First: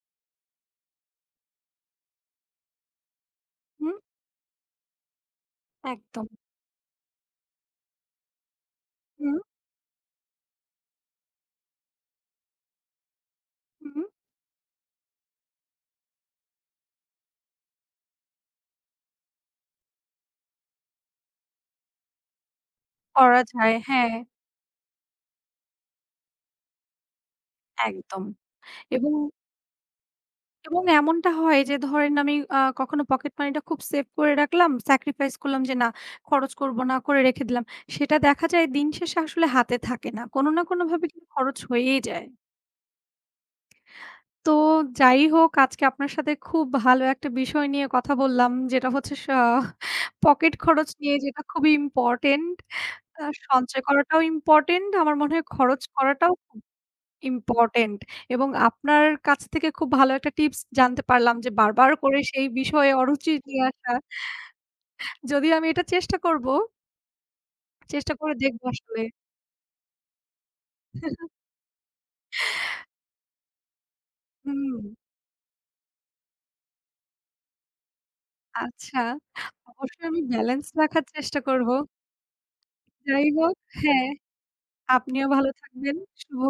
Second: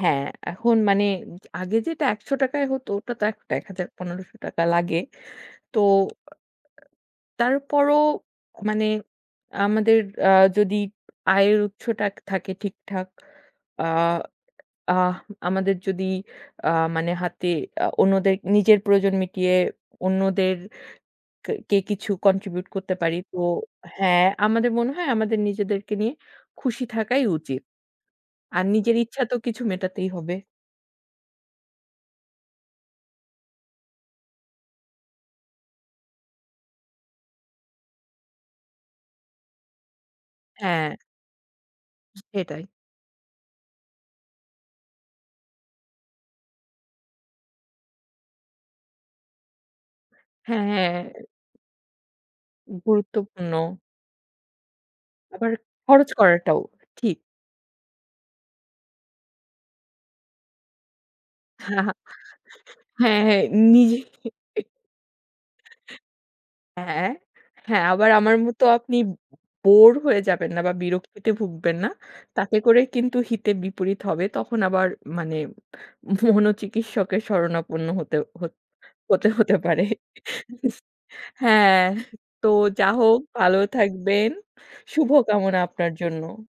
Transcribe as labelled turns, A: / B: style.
A: হ্যাঁ, এখন মানে উমজ আগে যেটা ৳১০০ য় হতো ওটা তো এখ এক হাজার,
B: হুম।
A: পনেরোশ টাকা লাগে। তো ও
B: একদম।
A: আ আ তারপরও আ মানে
B: হুম।
A: আমাদের আ যদি আয়ের উৎসটা থাকে ঠিকঠাক, আ
B: হুম।
A: আহম আমাদের যদি আ মানে হাতে আ অন্যদের নিজের প্রয়োজন মিটিয়ে অন্যদের কা কে কিছু contribute করতে পারি। তো
B: করা যায়, হ্যাঁ।
A: হ্যাঁ, আমাদের মনে হয় আমাদের নিজেদেরকে নিয়ে খুশি থাকাই উচিত।
B: একদম,
A: আর নিজের
B: এবং
A: ইচ্ছা তো কিছু মেটাতেই হবে।
B: এবং এমনটা হয় যে ধরেন, আমি আ কখনো পকেট মানিটা খুব সেভ করে রাখলাম। স্যাক্রিফাইস করলাম যে, "না! খরচ করবো না, করে রেখে দিলাম।" সেটা দেখা যায় দিন শেষে আসলে হাতে থাকে না। কোন না কোন
A: হ্যাঁ।
B: ভাবে কিন্তু খরচ হয়েই যায়।
A: সেটাই।
B: তো যাই হোক আজকে আপনার সাথে খুব ভালো একটা বিষয় নিয়ে কথা বললাম। যেটা হচ্ছে স পকেট
A: হ্যাঁ,
B: খরচ
A: হ্যাঁ।
B: নিয়ে যেটা খুবই ইম্পোর্টেন্ট। আ
A: গুরুত্বপূর্ণ।
B: সঞ্চয় করাটাও ইম্পোর্টেন্ট, আমার মনে হয়
A: আবার
B: খরচ
A: খরচ
B: করাটাও
A: করাটাও
B: [unintelligible]
A: ঠিক।
B: ইম্পোর্টেন্ট এবং আপনার কাছ থেকে খুব ভালো একটা টিপস জানতে পারলাম যে, "বারবার করে সেই বিষয়ে
A: হ্যাঁ,
B: অরুচি
A: হ্যাঁ
B: নিয়ে আসা।"
A: নিজে
B: যদি আমি এটা চেষ্টা করবো
A: হ্যাঁ? হ্যাঁ
B: চেষ্টা
A: আমার
B: করে
A: মত
B: দেখবো
A: আপনি
B: আসলে।
A: বো বোর হয়ে যাবেন না বা, বিরক্তিতে ভুগবেন না। তাতে করে কিন্তু হিতে বিপরীত হবে। তখন আবার
B: হুম।
A: মানে মনোচিকিৎসকের শরণাপন্ন হতে হত
B: আচ্ছা,
A: হতে হতে পারে।
B: অবশ্যই আমি ব্যালেন্স রাখার চেষ্টা করবো।
A: হ্যাঁ তো যা হো
B: যাই হোক
A: ভালো
B: হ্যাঁ,
A: থাকবেন। শুভ
B: আপনিও ভালো
A: কামনা আপনার
B: থাকবেন।
A: জন্য।
B: শুভ